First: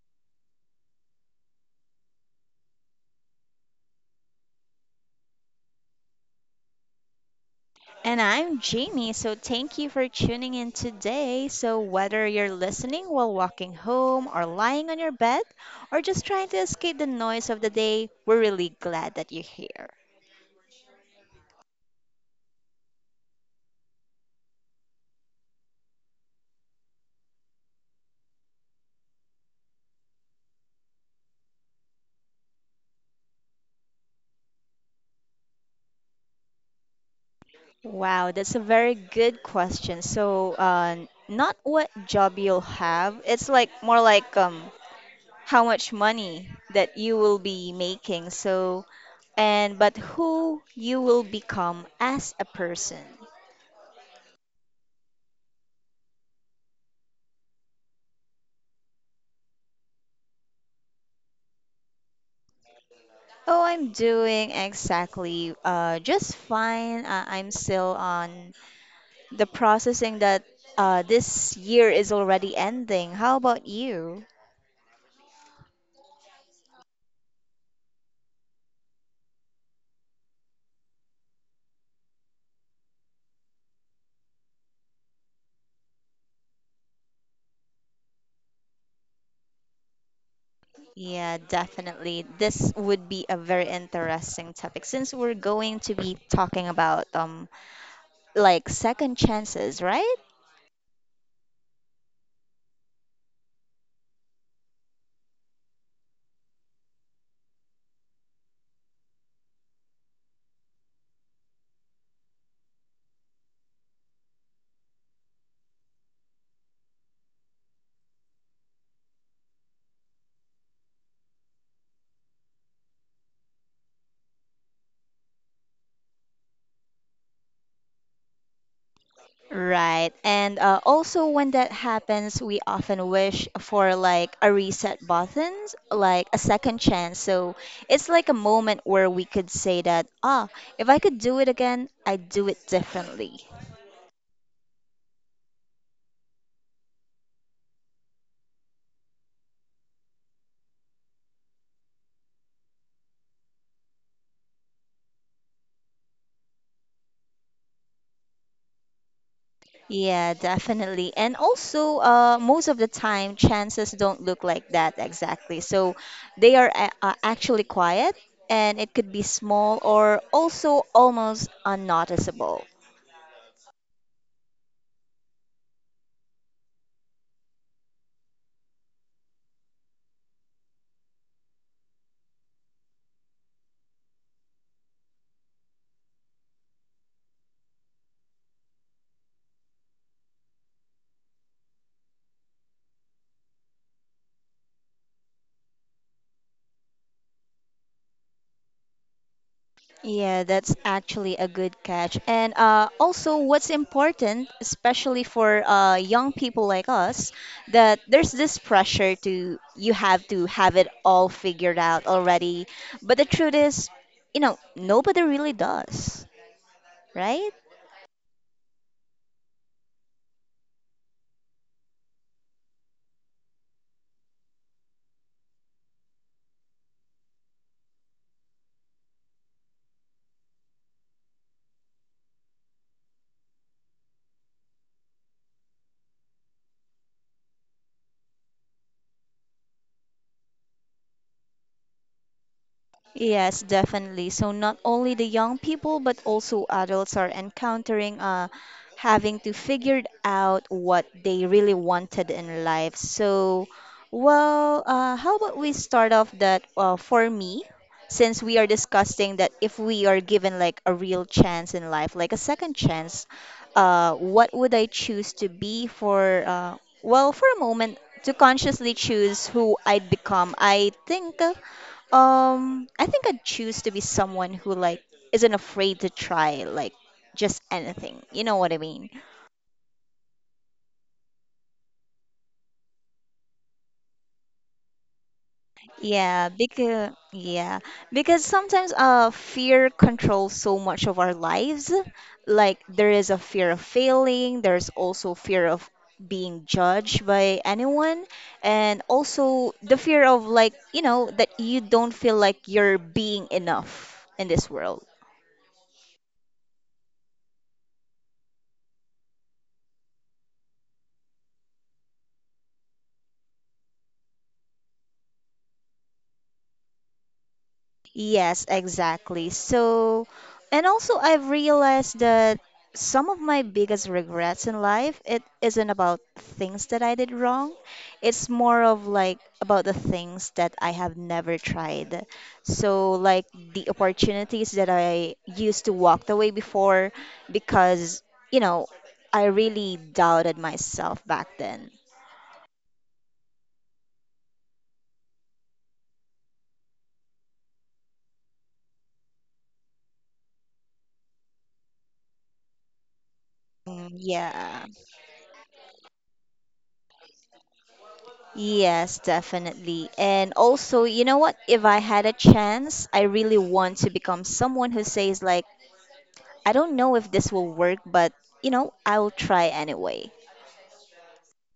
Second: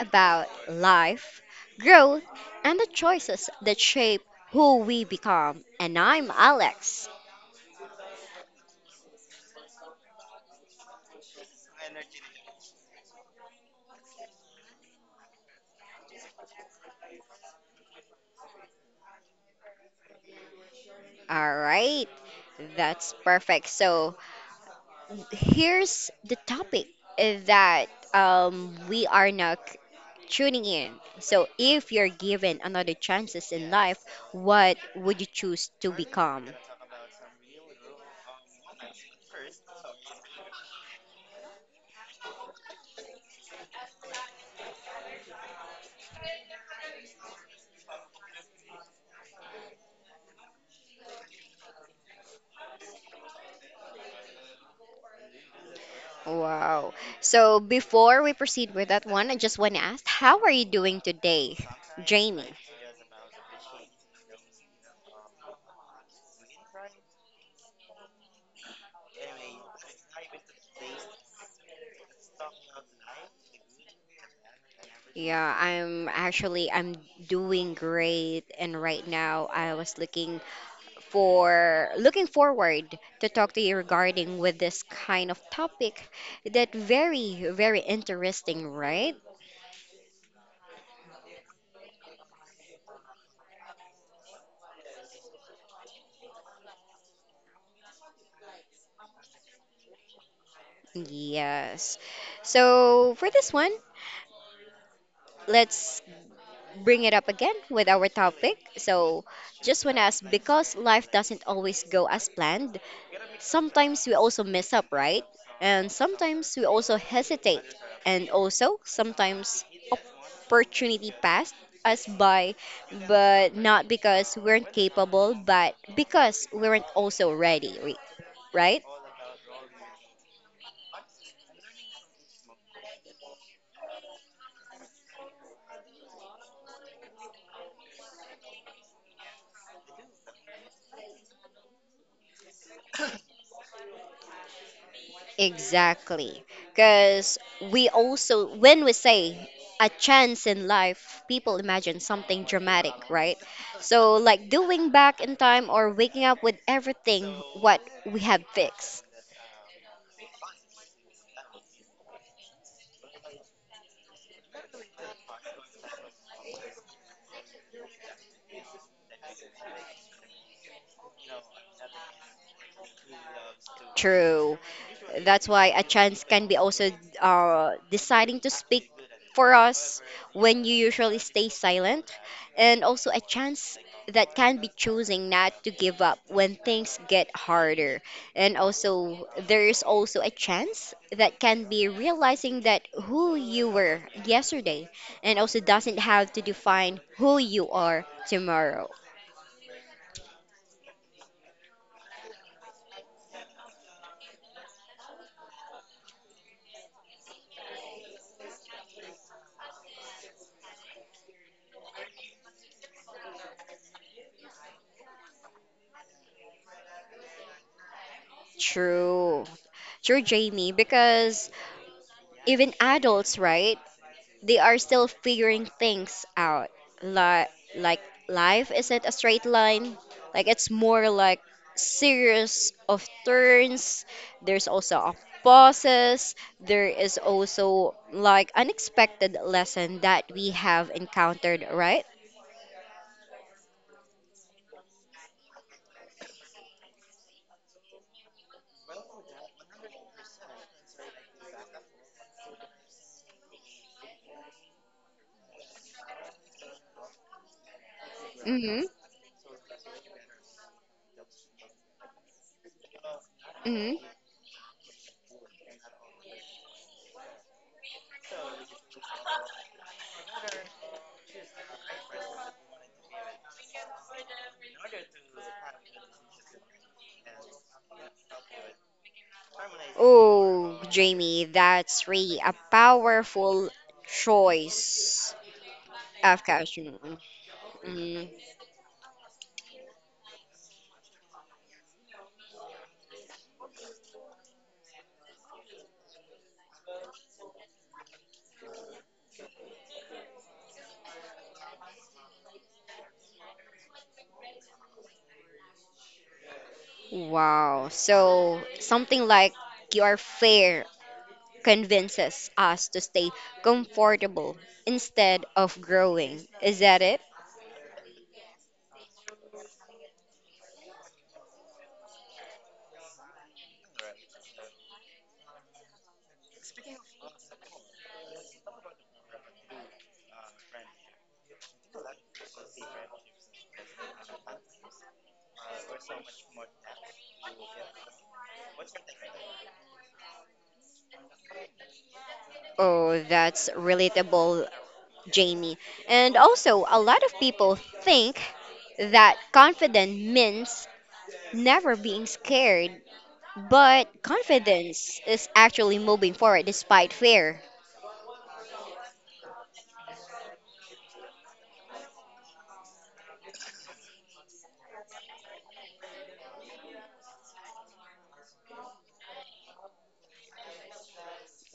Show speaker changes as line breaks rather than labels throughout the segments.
about life, growth, and the choices that shape who we become. And I'm Alex.
And I'm Jamie, so thank you for tuning in today. Whether you're listening while walking home, or lying on your bed, or just trying to escape the noise of the day, we're really glad that you're here.
All right, that's perfect. So here's the topic that we are now tuning in. So if you're given another chances in life, what would you choose to become?
Wow, that's a very good question. Not what job you'll have, it's like more like how much money that you will be making. So, and but who you will become as a person.
Wow. So before we proceed with that one, I just want to ask, how are you doing today, Jamie?
Oh, I'm doing exactly just fine. I'm still on the processing that this year is already ending. How about you?
Yeah, I'm actually I'm doing great and right now I was looking forward to talk to you regarding with this kind of topic that very very interesting, right?
Yeah, definitely. This would be a very interesting topic since we're going to be talking about like second chances, right?
Yes. So for this one, let's bring it up again with our topic. So, just want to ask because life doesn't always go as planned, sometimes we also mess up, right? And sometimes we also hesitate. And also, sometimes opportunity passed us by, but not because we weren't capable, but because we weren't also ready, right?
Right. And also, when that happens, we often wish for like a reset button, like a second chance. So it's like a moment where we could say that, ah, if I could do it again, I'd do it differently.
Exactly. Because we also, when we say a chance in life, people imagine something dramatic, right? So, like doing back in time or waking up with everything what we have fixed.
Yeah, definitely. And also, most of the time, chances don't look like that exactly. So they are actually quiet, and it could be small or also almost unnoticeable.
True. That's why a chance can be also deciding to speak for us when you usually stay silent, and also a chance that can be choosing not to give up when things get harder. And also, there is also a chance that can be realizing that who you were yesterday and also doesn't have to define who you are tomorrow.
Yeah, that's actually a good catch. And also, what's important, especially for young people like us, that there's this pressure to you have to have it all figured out already. But the truth is, you know, nobody really does, right?
True. True, Jamie, because even adults, right? They are still figuring things out. Like, like life isn't a straight line. Like it's more like series of turns. There's also a pauses. There is also like unexpected lesson that we have encountered, right?
Yes, definitely. So not only the young people, but also adults are encountering having to figure out what they really wanted in life. How about we start off that for me, since we are
Mm-hmm.
discussing that if we are given like a real chance in life, like a second chance,
Mm-hmm.
what would I choose to be for, well, for a moment, to consciously choose who I'd become. I think I'd choose to be someone who like isn't afraid to try like just anything. You know what I mean?
Oh, Jamie, that's really a powerful choice of
Yeah,
course.
because
Mm-hmm.
yeah, because sometimes fear controls so much of our lives. Like there is a fear of failing, there's also fear of being judged by anyone, and also the fear of like, you know, that you don't feel like you're being enough in this world.
Wow. So something like your fear convinces us to stay comfortable instead of growing. Is that it?
Yes, exactly. So, and also I've realized that some of my biggest regrets in life, it isn't about things that I did wrong. It's more of like about the things that I have never tried. So, like the opportunities that I used to walk away before because, you know, I really doubted myself back then.
Oh, that's relatable, Jamie. And also, a lot of people think that confident means never being scared, but
Mm, yeah.
confidence is actually moving forward despite fear.
Yes, definitely. And also, you know what? If I had a chance, I really want to become someone who says, like, I don't know if this will work, but, you know, I'll try anyway.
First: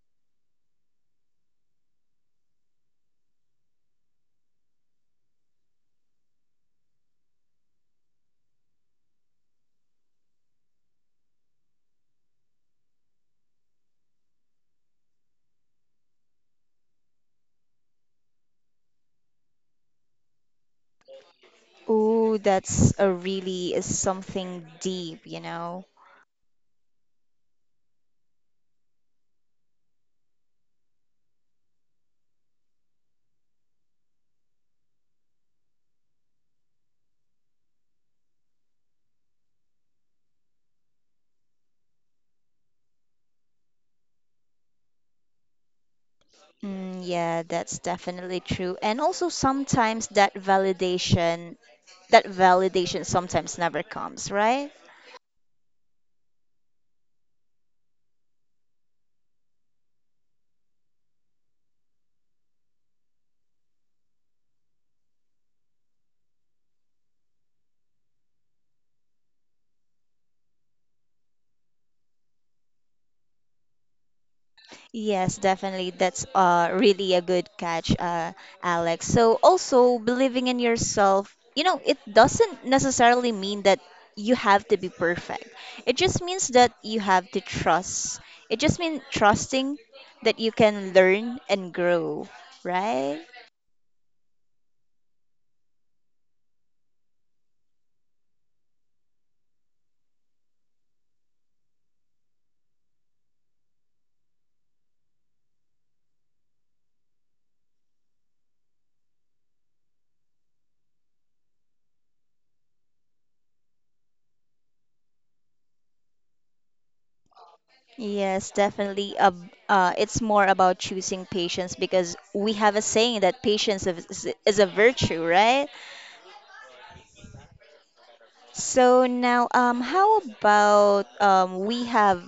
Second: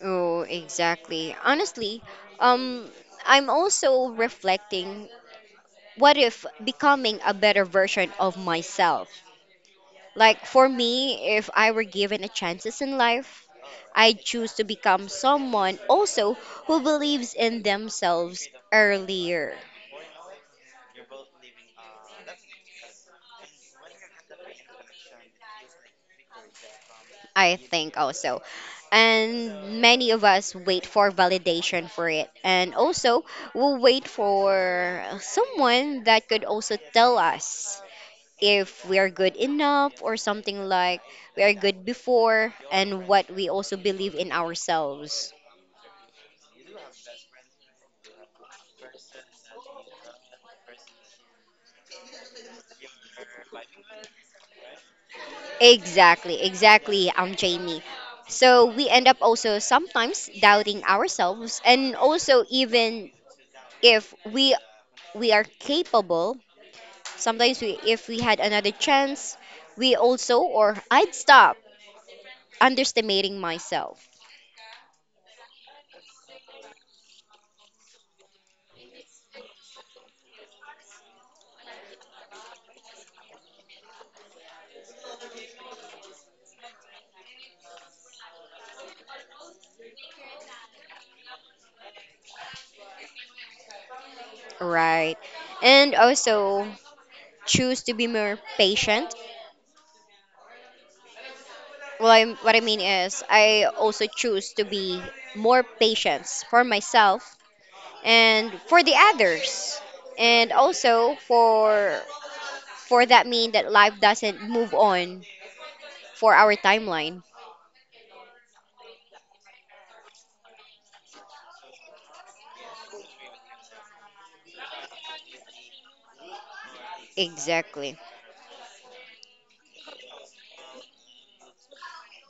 Oh, exactly. Honestly, um, I'm also reflecting what if becoming a better version of myself? Like for me, if I were given a chances in life, I'd choose to become someone also who believes in themselves earlier.
Ooh, that's a really is something deep, you know?
I think also. And many of us wait for validation for it. And also, we'll wait for someone that could also tell us if we are good enough or something like we are good before and what we also believe in ourselves.
Mm, yeah, that's definitely true. And also sometimes that validation sometimes never comes, right?
Exactly, exactly, Jamie. So we end up also sometimes doubting ourselves, and also even if we are capable, sometimes we if we had another chance, we also or I'd stop underestimating myself,
Yes, definitely. That's really a good catch, Alex. So also believing in yourself, you know, it doesn't necessarily mean that you have to be perfect. It just means that you have to trust. It just means trusting that you can learn and grow, right?
right? And also choose to be more patient. Well, I, what I mean is, I also choose to be more patient for myself and for the others, and also for that mean that life doesn't move on for our timeline.
Yes, definitely. It's more about choosing patience because we have a saying that patience is a virtue, right?
Exactly.
So now, how about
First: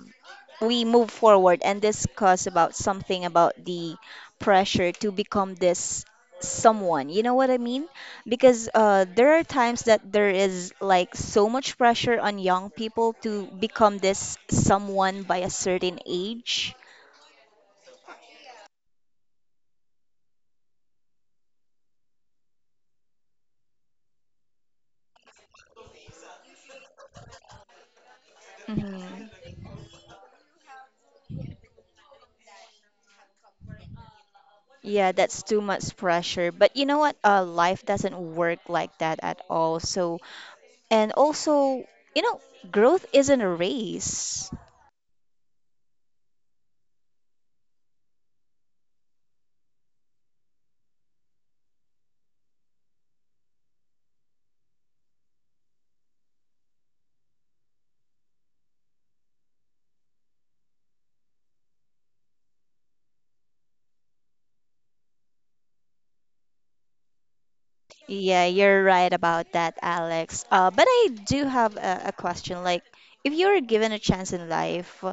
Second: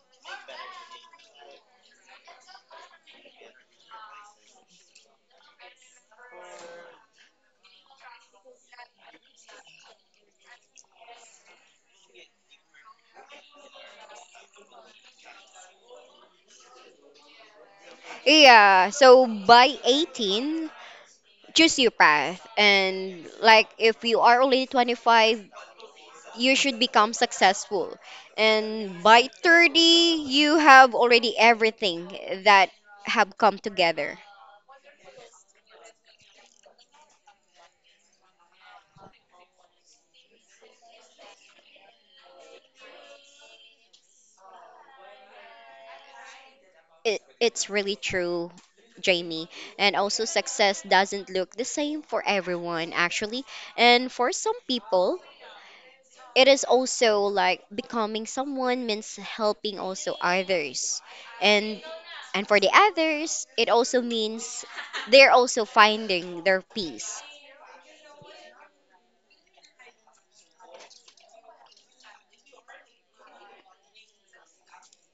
we move forward and discuss about something about the pressure to become this someone. You know what I mean? Because there are times that there is like so much pressure on young people to become this someone by a certain age.
Yeah. So by 18, choose your path, and like if you are only 25, you should become successful, and by
hmm
30, you have already everything that have come together.
Yeah, that's too much pressure. But you know what? Life doesn't work like that at all. So and also, you know, growth isn't a race.
It's really true, Jamie. And also, success doesn't look the same for everyone, actually. And for some people, it is also like becoming someone means helping also others. And and for the others, it also means they're also finding their peace.
Yeah, you're right about that, Alex. But I do have a question. Like, if you were given a chance in life,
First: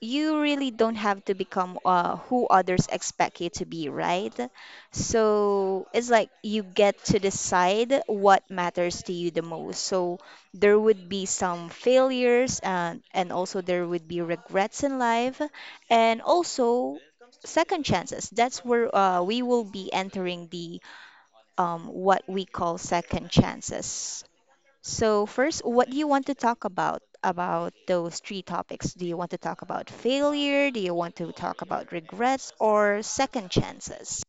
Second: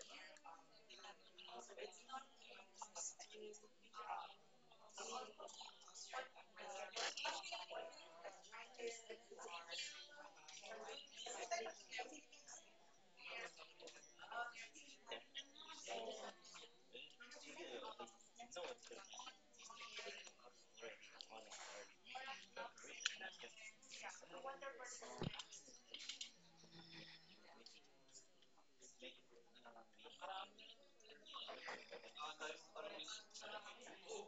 you really don't have to become who others expect you to be, right? So it's like you get to decide what matters to you the most. So there would be some failures and also there would be regrets in life and also second chances. That's where we will be entering the what we call second chances. So first, what do you want to talk about those three topics? Do you want to talk about failure? Do you want to talk about regrets or second chances?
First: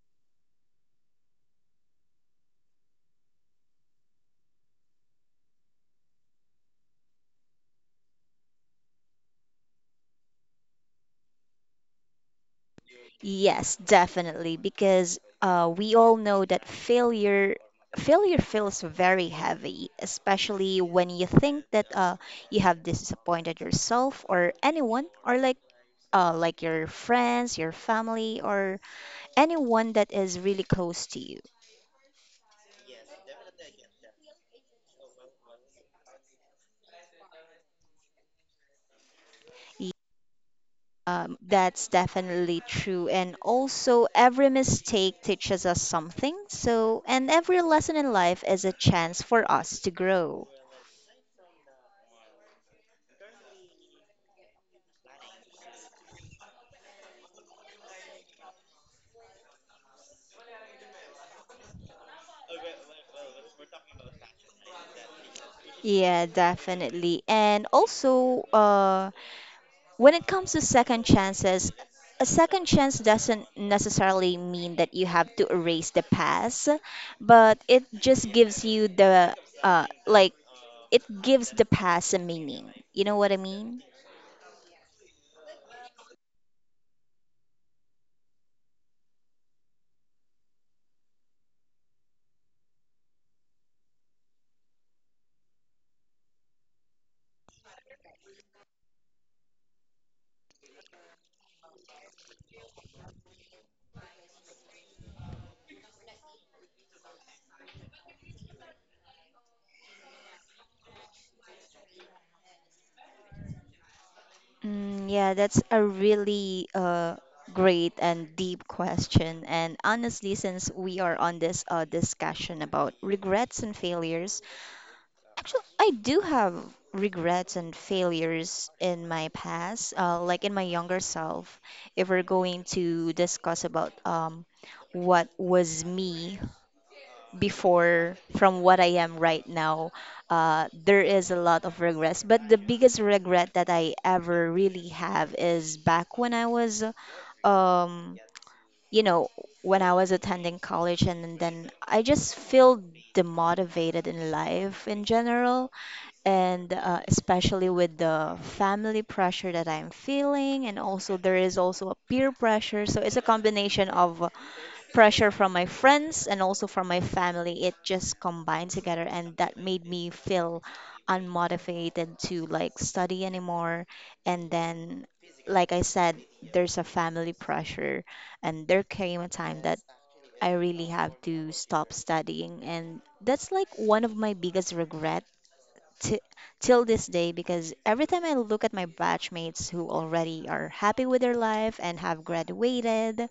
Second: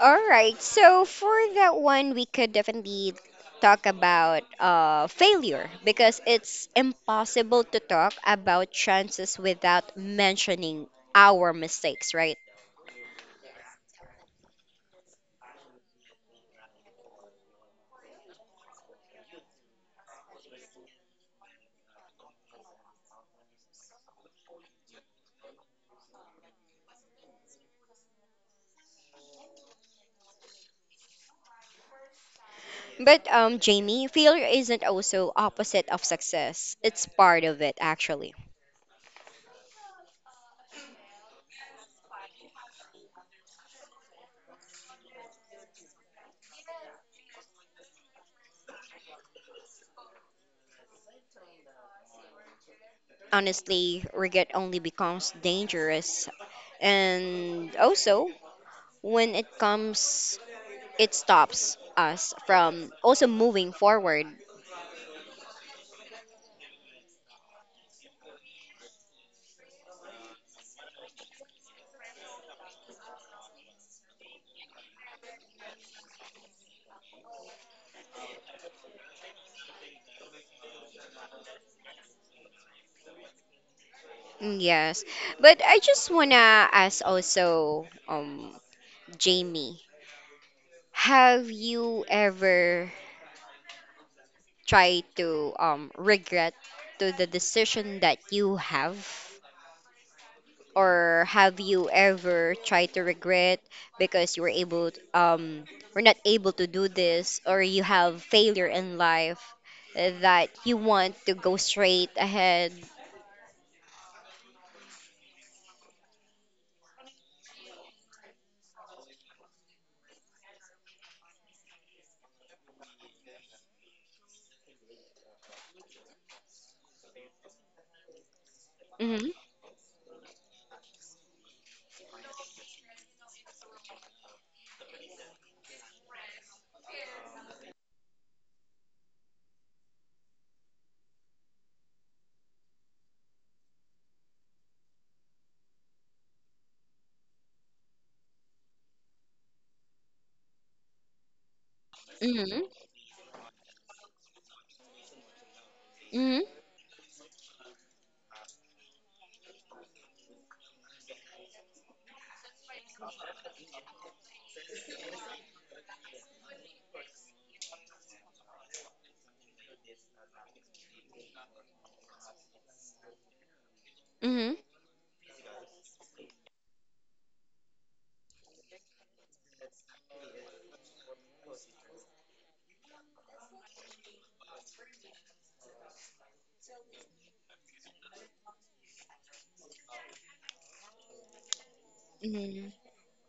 All right. So for that one, we could definitely talk about failure because it's impossible to talk about chances without mentioning our mistakes, right?
Yes, definitely, because we all know that failure feels very heavy, especially when you think that you have disappointed yourself or anyone, or like your friends, your family, or anyone that is really close to you.
But Jamie, failure isn't also opposite of success. It's part of it, actually.
That's definitely true. And also, every mistake teaches us something. So, and every lesson in life is a chance for us to grow.
Honestly, regret only becomes dangerous, and also when it comes, it stops us from also moving forward.
Yeah, definitely. And also, when it comes to second chances, a second chance doesn't necessarily mean that you have to erase the past, but it just gives you uh, like, it gives the past a meaning. You know what I mean?
Mm, yes. But I just wanna ask also, Jamie, have you ever tried to regret to the decision that you have? Or have you ever tried to regret because you were able to, were not able to do this or you have failure in life that you want to go straight ahead?
Mm, yeah, that's a really great and deep question. And honestly, since we are on this discussion about regrets and failures, actually, I do have regrets and failures in my
Mm-hmm.
past, like in my younger self. If we're going to discuss about what was me before from what I am right now, there is a lot of regrets. But the biggest regret that I ever really have is back when I was, um, you know, when I was attending college, and then I just
Mm-hmm.
feel demotivated in life in general,
Mm-hmm.
and especially with the family pressure that I'm feeling, and also there is also a peer pressure. So it's a combination of pressure from my friends and also from my family, it just combined together and that made me feel unmotivated to like study anymore, and
Mm-hmm.
then, like I said, there's a family pressure, and there came a time that I really have to stop studying, and that's like one of my biggest regret t- till this day, because every time I look at my batchmates who already are happy with their life and have
Mm-hmm.
graduated,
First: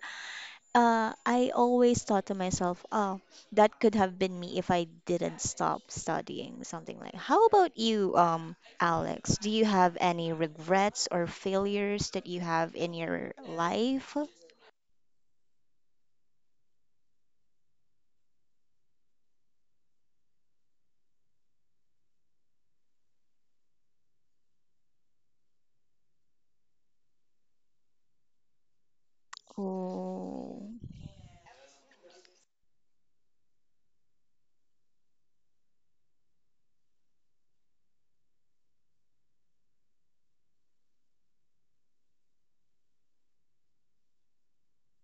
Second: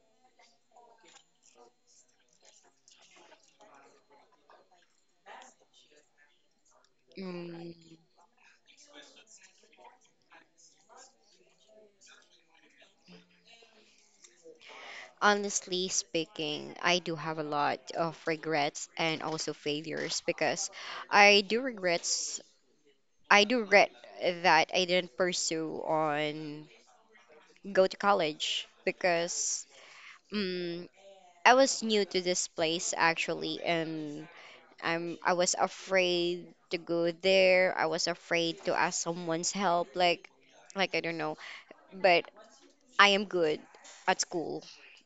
I always thought to myself, oh, that could have been me if I didn't stop studying, something like. How
Mm-hmm.
about you, Alex? Do you have any regrets or failures that you have in your life?
Honestly speaking, I do have a lot of regrets and also failures because I do regrets I do regret that I didn't pursue on go to college because
Oh,
mm I was new to this place actually and I was afraid to go there. I was afraid to ask someone's help like I don't know. But I am good at school.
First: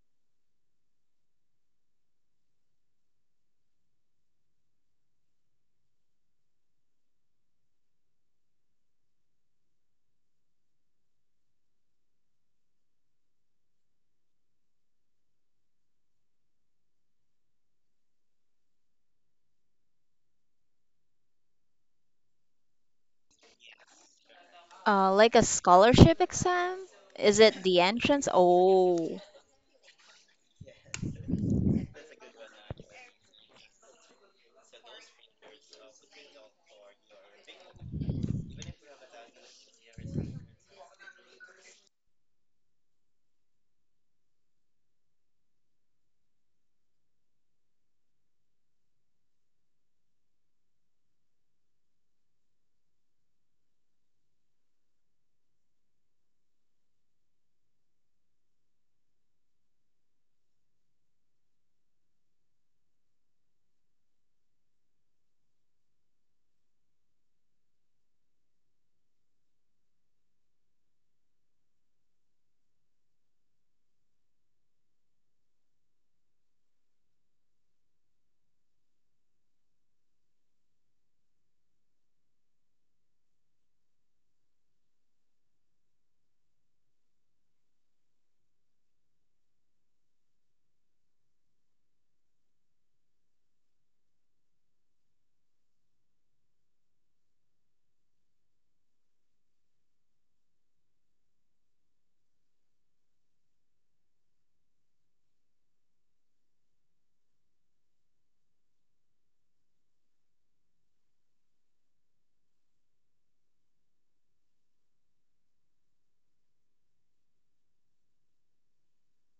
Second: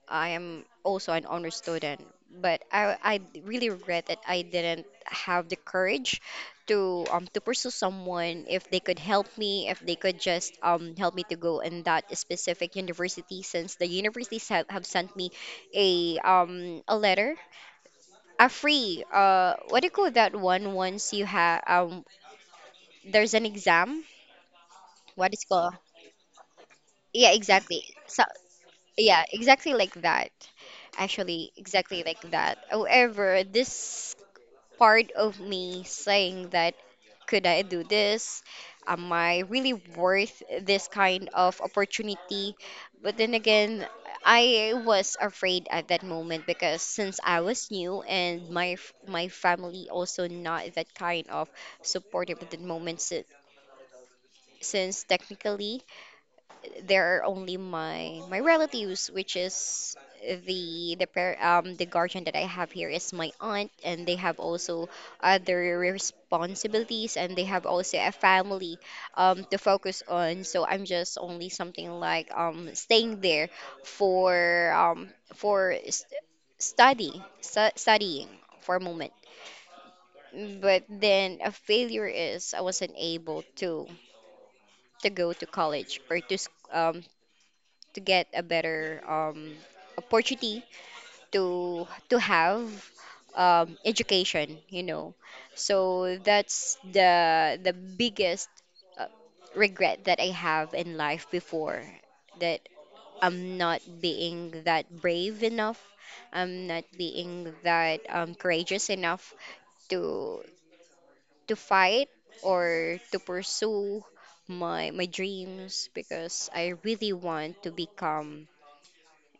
I am also an honor student, but I really regret that I didn't have the courage to pursue someone if they could help me, if they could just help me to go in that specific university since the universities have sent me a letter. A free what do you call that one once you have there's an exam
uh,
what
like
is
a
called
scholarship exam?
yeah
Is it the
exactly so
entrance? Oh.
yeah, exactly like that. Actually, exactly like that. However, this part of me saying that, could I do this? Am I really worth this kind of opportunity? But then again, I was afraid at that moment because since I was new and my my family also not that kind of supportive at the moment since technically there are only my relatives, which is the the guardian that I have here is my aunt, and they have also other responsibilities, and they have also a family to focus on. So I'm just only something like staying there for um for st- studying for a moment. But then a failure is I wasn't able to go to college or to to get a better opportunity to have education, you know, so that's the biggest uh, regret that I have in life before, that I'm not being that brave enough, I'm not being that courageous enough to to fight or to pursue my my dreams because I really want to become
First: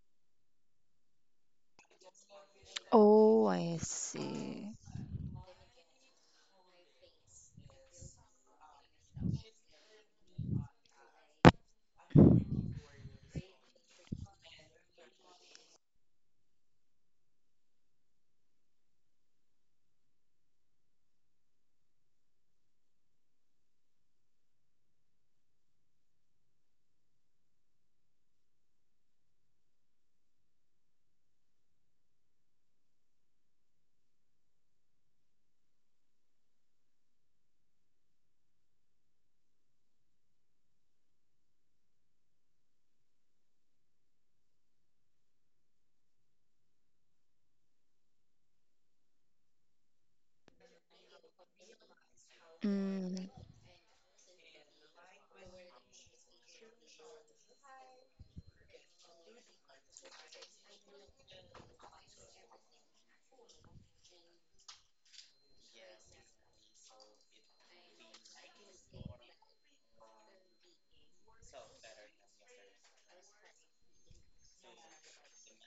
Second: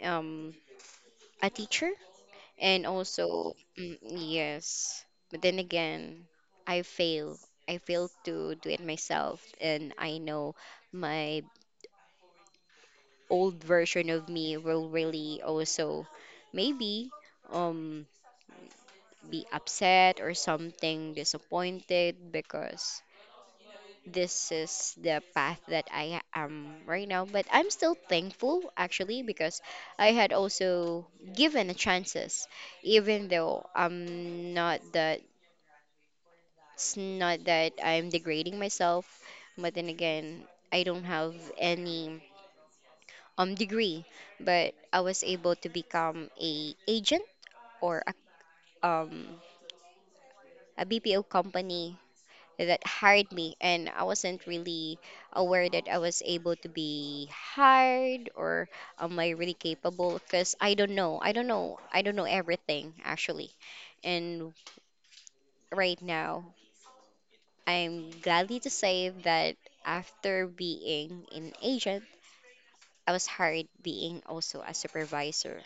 um a teacher and
Oh,
also
I
mm,
see.
yes, but then again i fail I failed to do it myself and I know my old version of me will really also maybe um be upset or something disappointed because this is the path that I am right now. But I'm still thankful actually because I had also given a chances, even though I'm not that it's not that I'm degrading myself, but then again, I don't have any degree, but I was able to become a agent or um a BPO company that
Mm.
hired me, and I wasn't really aware that I was able to be hired or am I really capable? Because I don't know everything actually. And right now, I'm gladly to say that after being an agent, I was hired being also a supervisor.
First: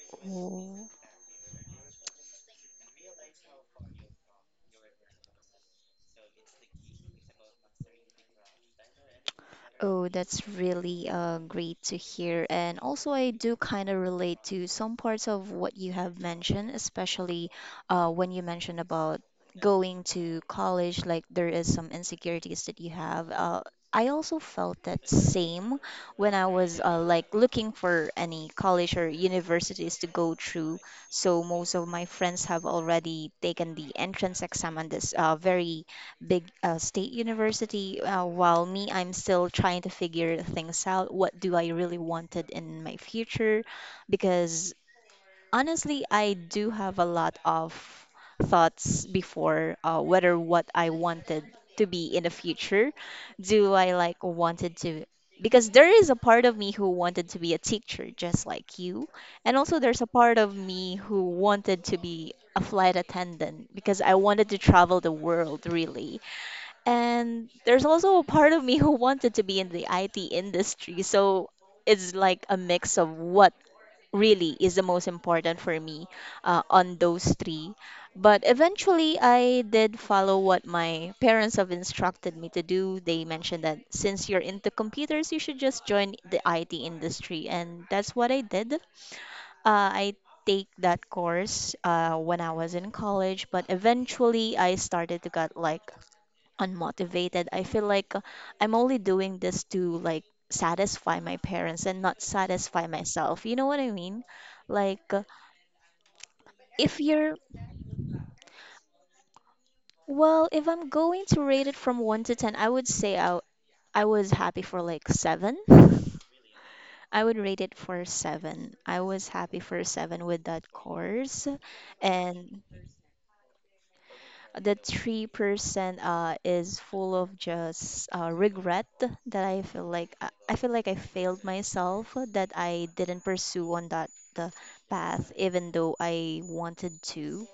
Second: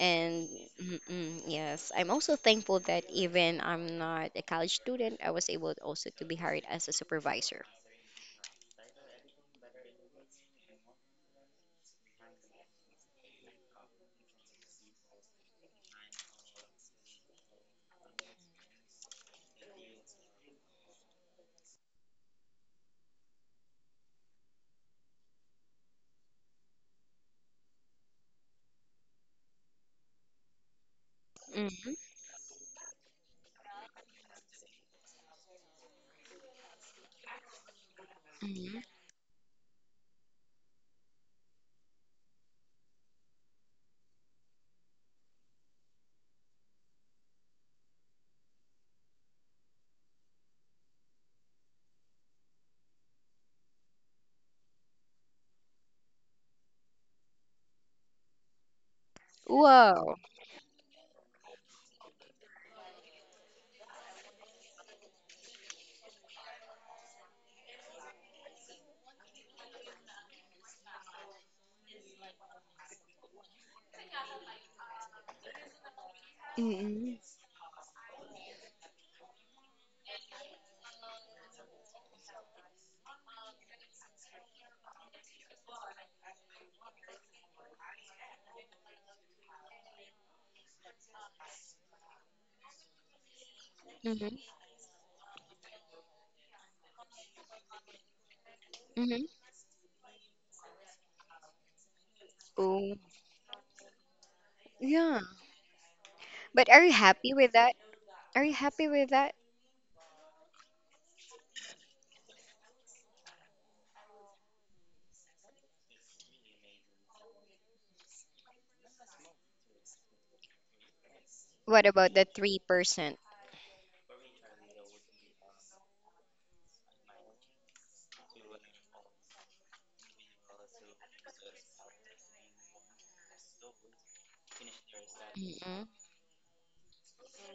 And mm-mm, yes, I'm also thankful that even I'm not a college student, I was able also to be hired as a supervisor.
Oh, that's really great to hear. And also, I do kind of relate to some parts of what you have mentioned, especially when you mentioned about going to college, like there is some insecurities that you have. I also felt that same when I was like looking for any college or universities to go through. So most of
Hmm.
my friends have already taken the entrance exam and this very big state university, while me, I'm still trying to figure things out. What do I really wanted in my future? Because honestly, I do have a lot of thoughts before whether what I wanted to be in the future. Do I like wanted to? Because there is a part of me who wanted to be a teacher, just like you. And also, there's a
Wow.
part of me who wanted to be a flight attendant because I wanted to travel the world, really. And there's also a part of me who wanted to be in the IT industry. So it's like a mix of what really is the most important for me on
Mm-mm.
those three. But eventually, I did follow what my parents have instructed me to do. They mentioned that since you're into computers, you should just join the IT industry. And that's what I did. I take that course when I was in college, but
Mm-hmm.
eventually I started to get like unmotivated. I feel like I'm only
Mm-hmm.
doing this to like satisfy my parents and not satisfy
Oh,
myself. You know what I mean? Like
yeah. But are you
if you're
happy with that? Are you happy with that?
well, if I'm going to rate it from 1 to 10, I would say I was happy for like 7. I would rate it for 7. I was happy for 7 with that course,
What about the
and
3%? Mm-mm.
the 3% is full of just regret that I feel like I failed myself, that I didn't pursue on that the path even
Mm-hmm.
though I wanted to,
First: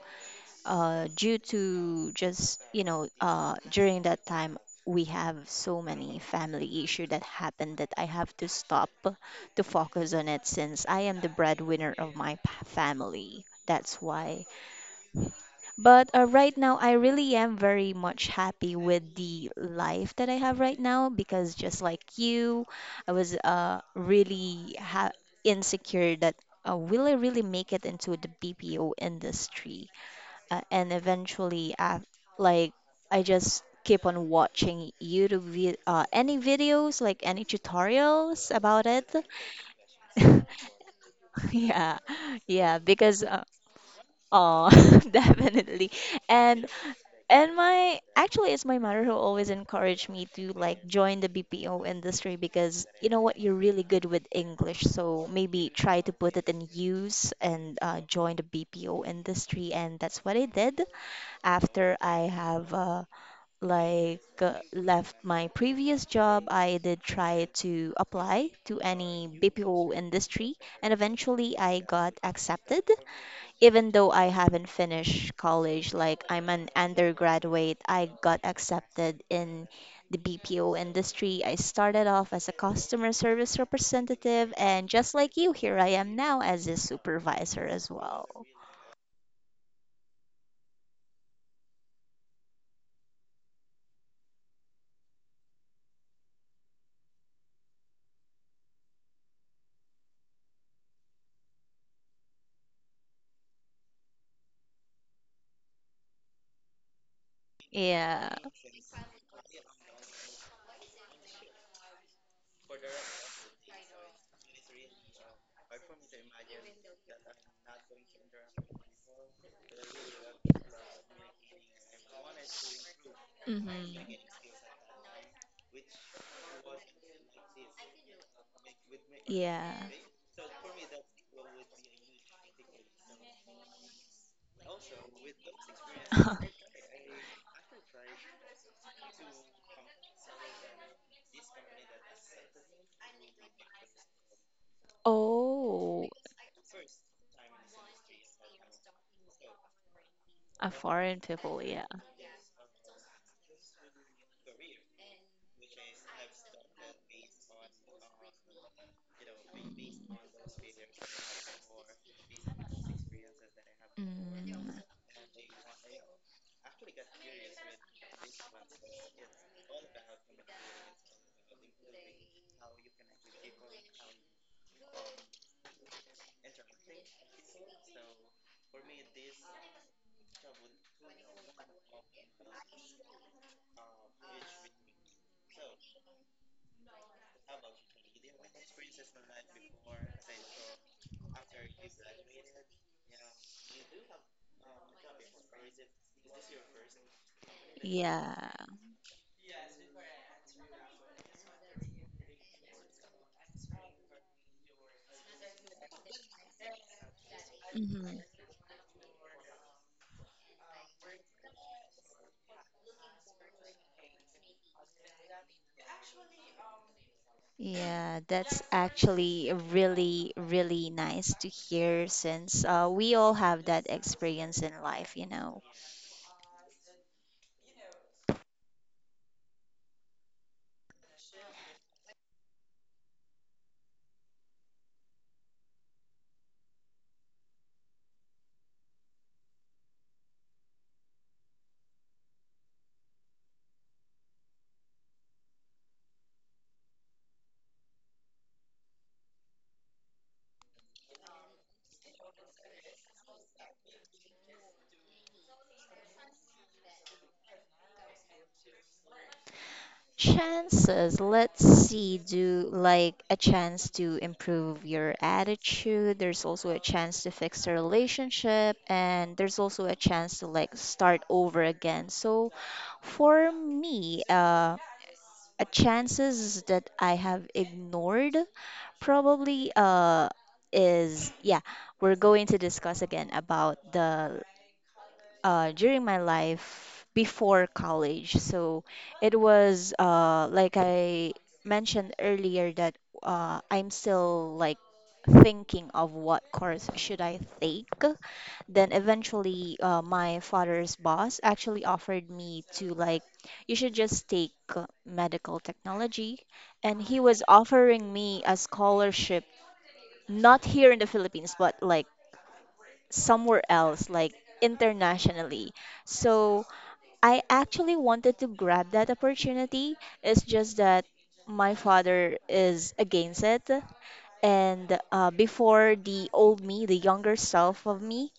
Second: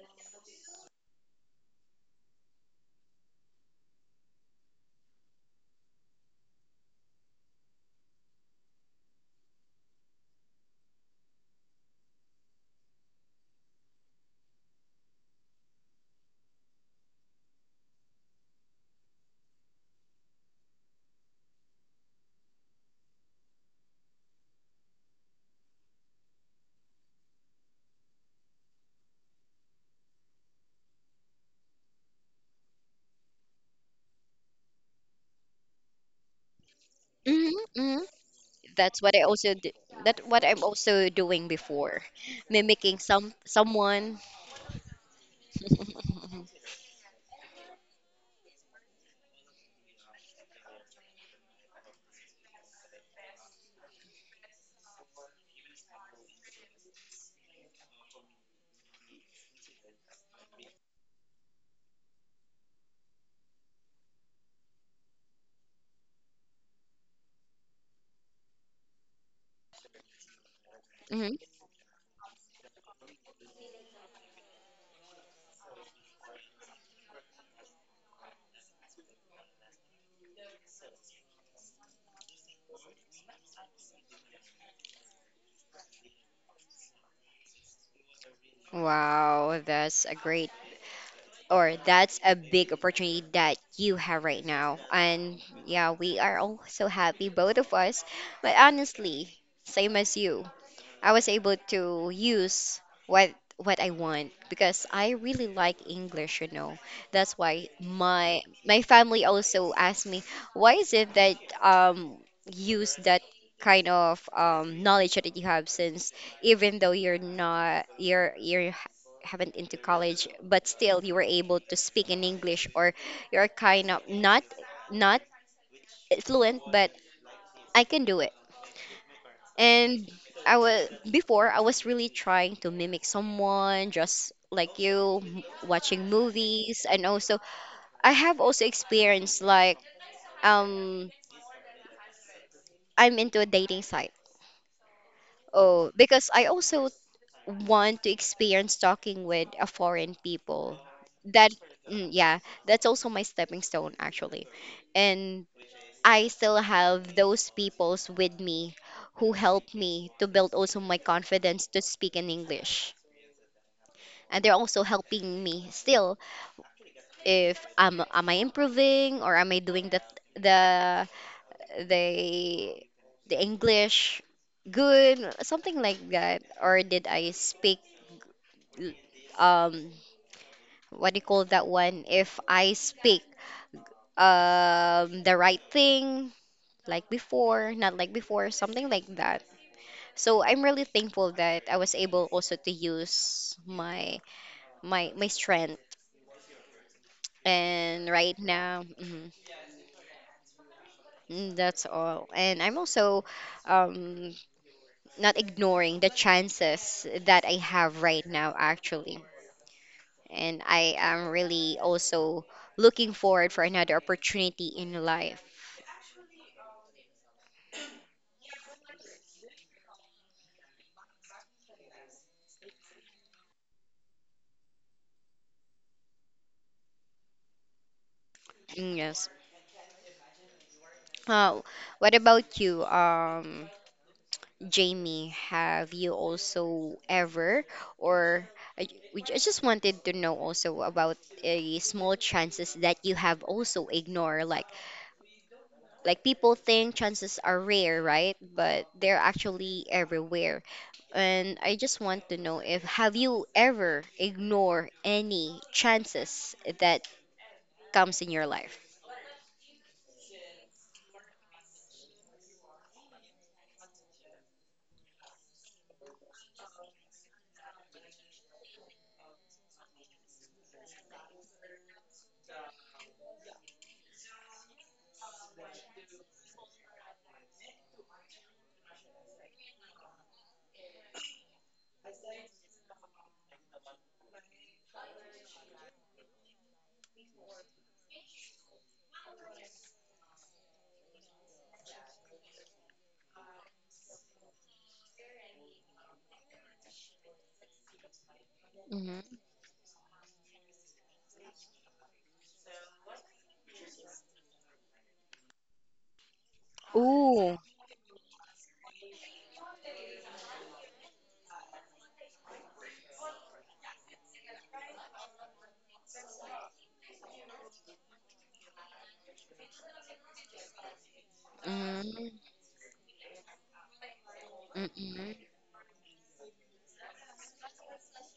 due to just, you know, during that time we have so many family issue that happened that I have to stop to focus on it, since I am the breadwinner of my family. That's why. But right now, I really am very much happy with the life that I have right now because just like you, I was really ha insecure that will I really make it into the BPO industry? And eventually, af like I just keep on watching YouTube vi any videos, like any
Mm-hmm. Mm-hmm.
tutorials about
That's
it.
what I also do. That what I'm also doing
Yeah,
before,
yeah,
mimicking
because
some someone.
oh, definitely. And and my actually, it's my mother who always encouraged me to like join the BPO industry because you know what, you're really good with English, so maybe try to put it in use and join the BPO industry, and that's what I did after I have left my previous job. I did try to apply to any BPO industry, and
Mhm.
eventually I got accepted. Even though I haven't finished college, like I'm an undergraduate, I got accepted in the BPO industry. I started off as a customer service representative, and just like you, here I am now as a supervisor as well.
Wow, that's a great or that's a big opportunity that you have right now. And yeah, we are all so happy, both of us. But honestly, same as you. I was able to use what what I want because I really like English, you know. That's why
Yeah.
my my family also asked me, why is it that um use that kind of knowledge that you have since even though you're not you're you're haven't into college but still you were able to speak in English or you're kind of
Hmm.
not not fluent but I can do it
Yeah.
and I was before I was really trying to mimic someone just like you watching movies and also I have also experienced like um I'm into a dating site. Oh,
Oh,
because I also want to experience talking with a foreign
a
people.
foreign
That
people, yeah.
mm, yeah, that's also my stepping stone actually. And I still have those peoples with me who helped
Mm,
me to build also my confidence to speak in English. And they're
mm,
also helping me still if am am I improving or am I doing the the the English good something like that or did I speak um what do you call that one if I speak the right thing like before not like before something like that so I'm really thankful that I was able also to use my my strength and right
yeah.
now mhm. Mm, that's all. And I'm also um, not ignoring the chances that I have
Mm-hmm.
right now, actually. And I am really also looking forward for another opportunity in life.
Yeah, that's actually really, really nice to hear since we all have that experience in life, you know.
Mm, yes. Uh, what about you, Jamie? Have you also ever, or I, we, I just wanted to know also about a small chances that you have also ignored, like people think chances are rare, right? But they're actually everywhere. And I just want to know if have you ever ignore any chances that comes in your life?
Chances, let's see, do like a chance to improve your attitude. There's also a chance to fix a relationship, and there's also a chance to like start over again. So for me, chances that I have ignored probably is, yeah, we're going to discuss again about the during my life before college. So it was like I mentioned earlier that I'm still like thinking of what course should I take. Then
Mm-hmm.
eventually, my father's boss actually offered me to like, you should just take medical technology, and he was
Ooh.
offering me a scholarship, not here in the Philippines, but like somewhere else, like internationally. So I actually wanted to grab that opportunity. It's just that my
Mm-hmm.
father is against it. And
Mm-hmm.
before, the old me, the younger self of me,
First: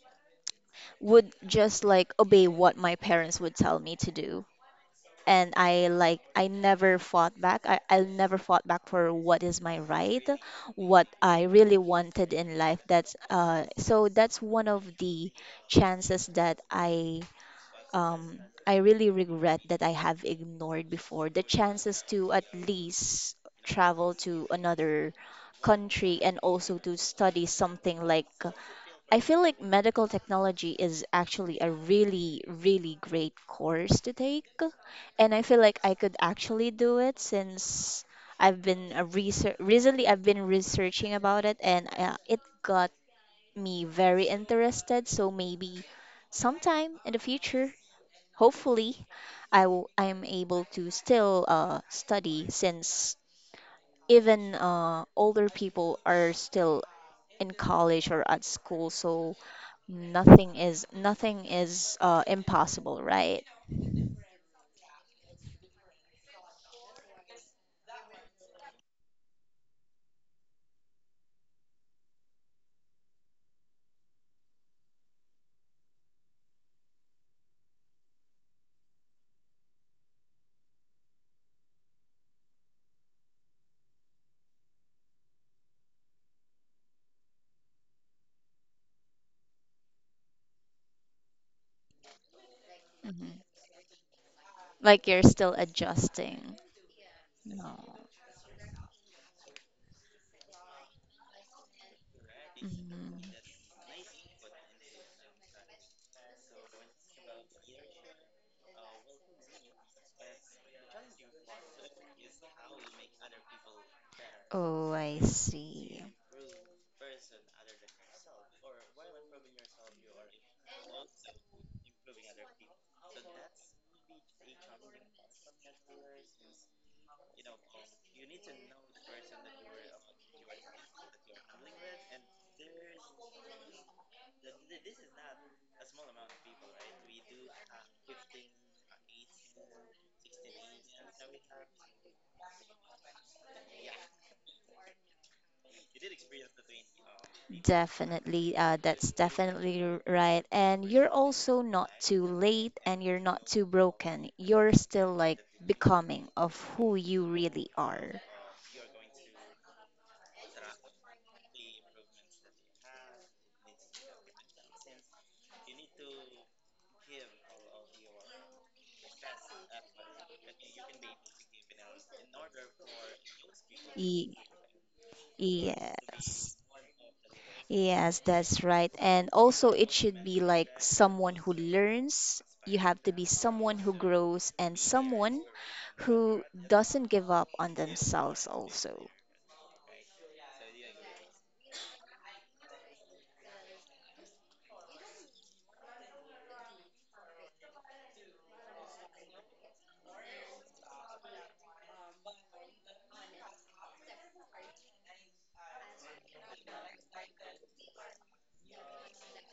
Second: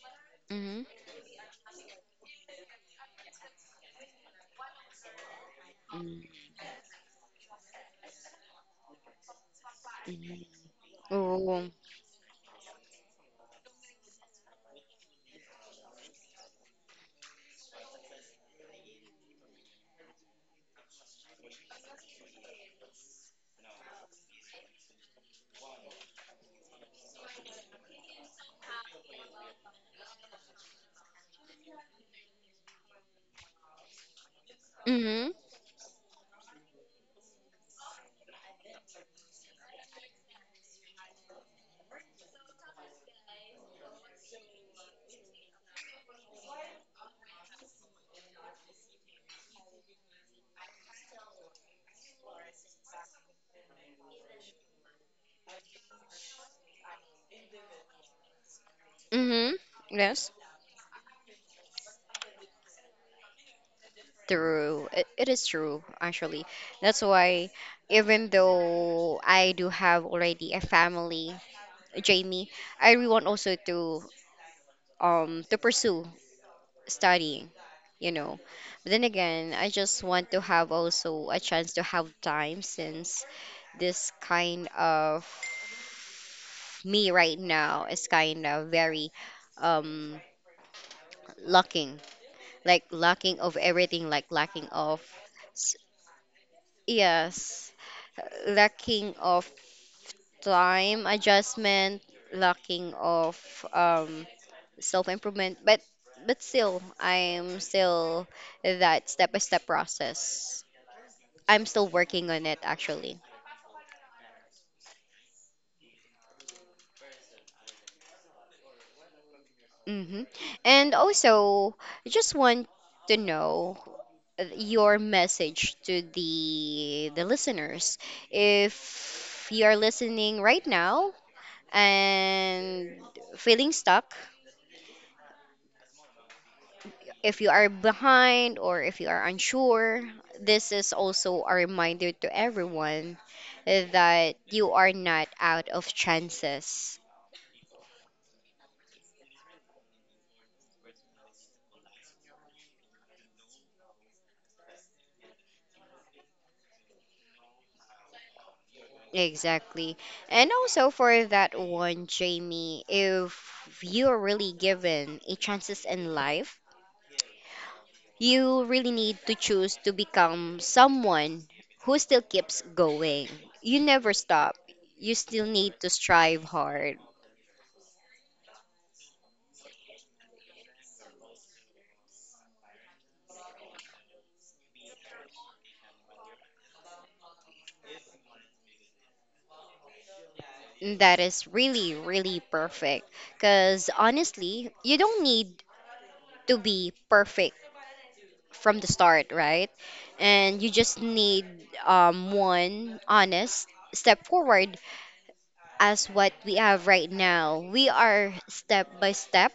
Mm-hmm.
would just like obey what my parents would tell me to do. And I never fought back. I never fought back for what is my right, what
Mm-hmm.
I
Ooh.
really wanted in life. That's so that's one of the chances that um, I really regret that I have ignored before, the chances to at least travel to another country and also to study something like. I feel like medical technology is actually a really, really great course to take.
Mm-hmm.
And I feel like I could actually do it since I've been a research recently I've been researching about it, and it got me very interested. So maybe sometime in the future, hopefully I am able to still study, since even older people are still in college or at school, so
Mm-hmm. Yes.
nothing is impossible, right?
True. It is true, actually. That's why, even though I do have already a family, Jamie, I really want also to pursue studying, you know. But then again, I just want to have also a chance to have time since this kind of me right now is kind of very um lacking like lacking
Mhm.
of everything like lacking of
Like you're still
s-
adjusting.
yes
No.
lacking of time adjustment lacking
Mhm.
of um self improvement, but still, I'm still that step by step process. I'm still working on it actually.
Oh, I see.
Hmm. And also, I just want to know your message to the listeners if you are listening right now and feeling stuck. If you are behind or if you are unsure, this is also a reminder to everyone that you are not out of chances.
Definitely, that's definitely right. And you're also not too late and you're not too broken. You're still like becoming of who you really are.
Exactly. And also for that one, Jamie, if you're really given a chances in life, you really need to choose to become someone who still keeps going. You never
Ye-
stop. You still need to strive
yes.
hard.
Yes, that's right. And also, it should be like someone who learns. You have to be someone who grows and someone who doesn't give up on themselves also.
That is really, really perfect. Because honestly, you don't need to be perfect from the start, right? And you just need one honest step forward as what we have right now. We are step by step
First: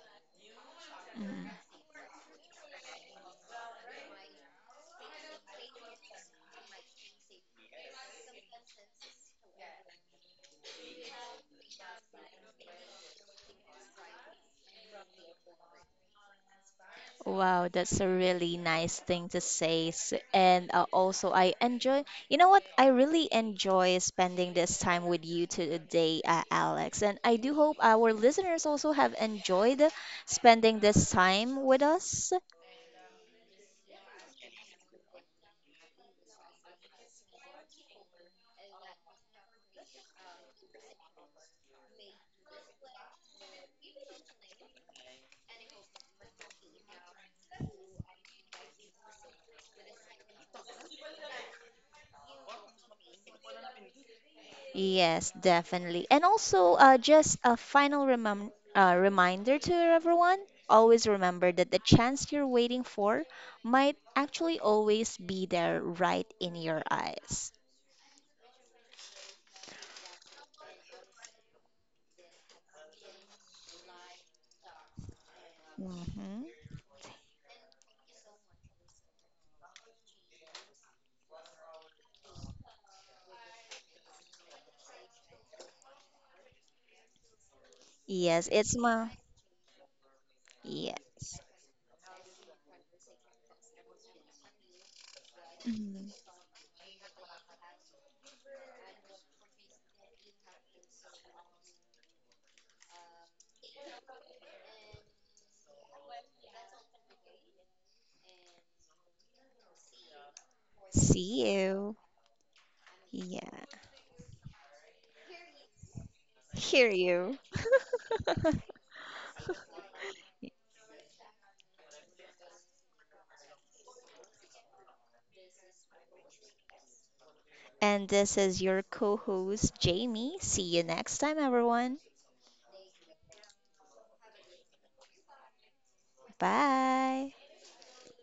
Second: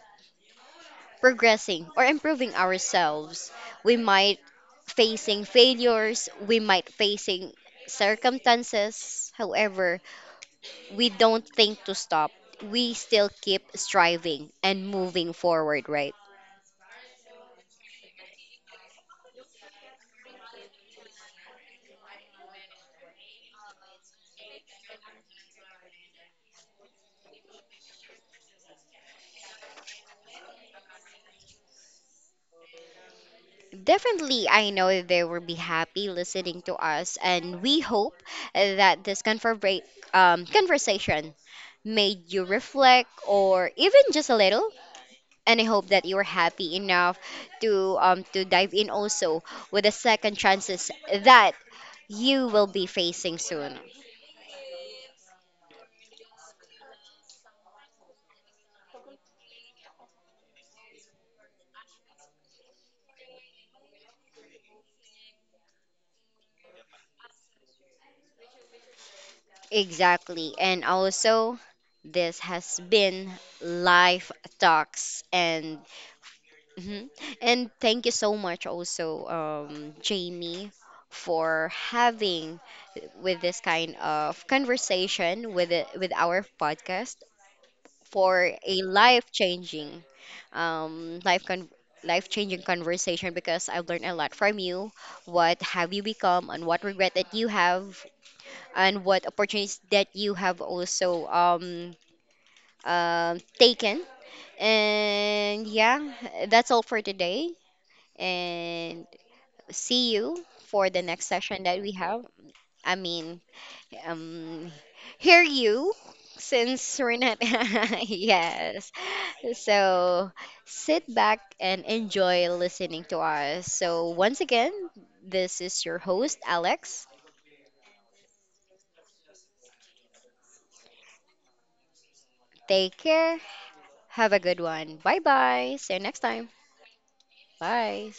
Mm.
progressing or improving ourselves. We might facing failures, we might facing circumstances. However, we don't think to stop. We still keep striving and moving forward, right?
Wow, that's a really nice thing to say. And also, you know what? I really enjoy spending this time with you today, Alex. And I do hope our listeners also have enjoyed spending this time with us.
Definitely, I know they will be happy listening to us, and we hope that this conversation made you reflect or even just a little. And I hope that you are happy enough to dive in also with the second chances that you will be facing soon.
Yes, definitely. And also, just a final remem reminder to everyone, always remember that the chance you're waiting for might actually always be there right in your eyes.
Exactly. And also, this has been Life Talks. And
Hmm.
mhm. And thank you so much also, Jamie, for having with this kind of conversation with it, with our podcast
Yes,
for
it's
a
my.
life changing, um,
Yes.
life con life changing conversation because I've learned a lot from you. What have you
Mhm.
become and what regret that you have and what opportunities that you have also taken. And yeah, that's all for today. And see you for the next
See
session that we
you.
have. I mean,
Yeah.
um, hear you since
Hear
we're
you.
not. Yes. So sit back and enjoy listening to us. So, once again, this is your host, Alex.
And this is your co host, Jamie. See you next time, everyone.
Take care. Have a good one. Bye bye. See you next time.
Bye.
Bye.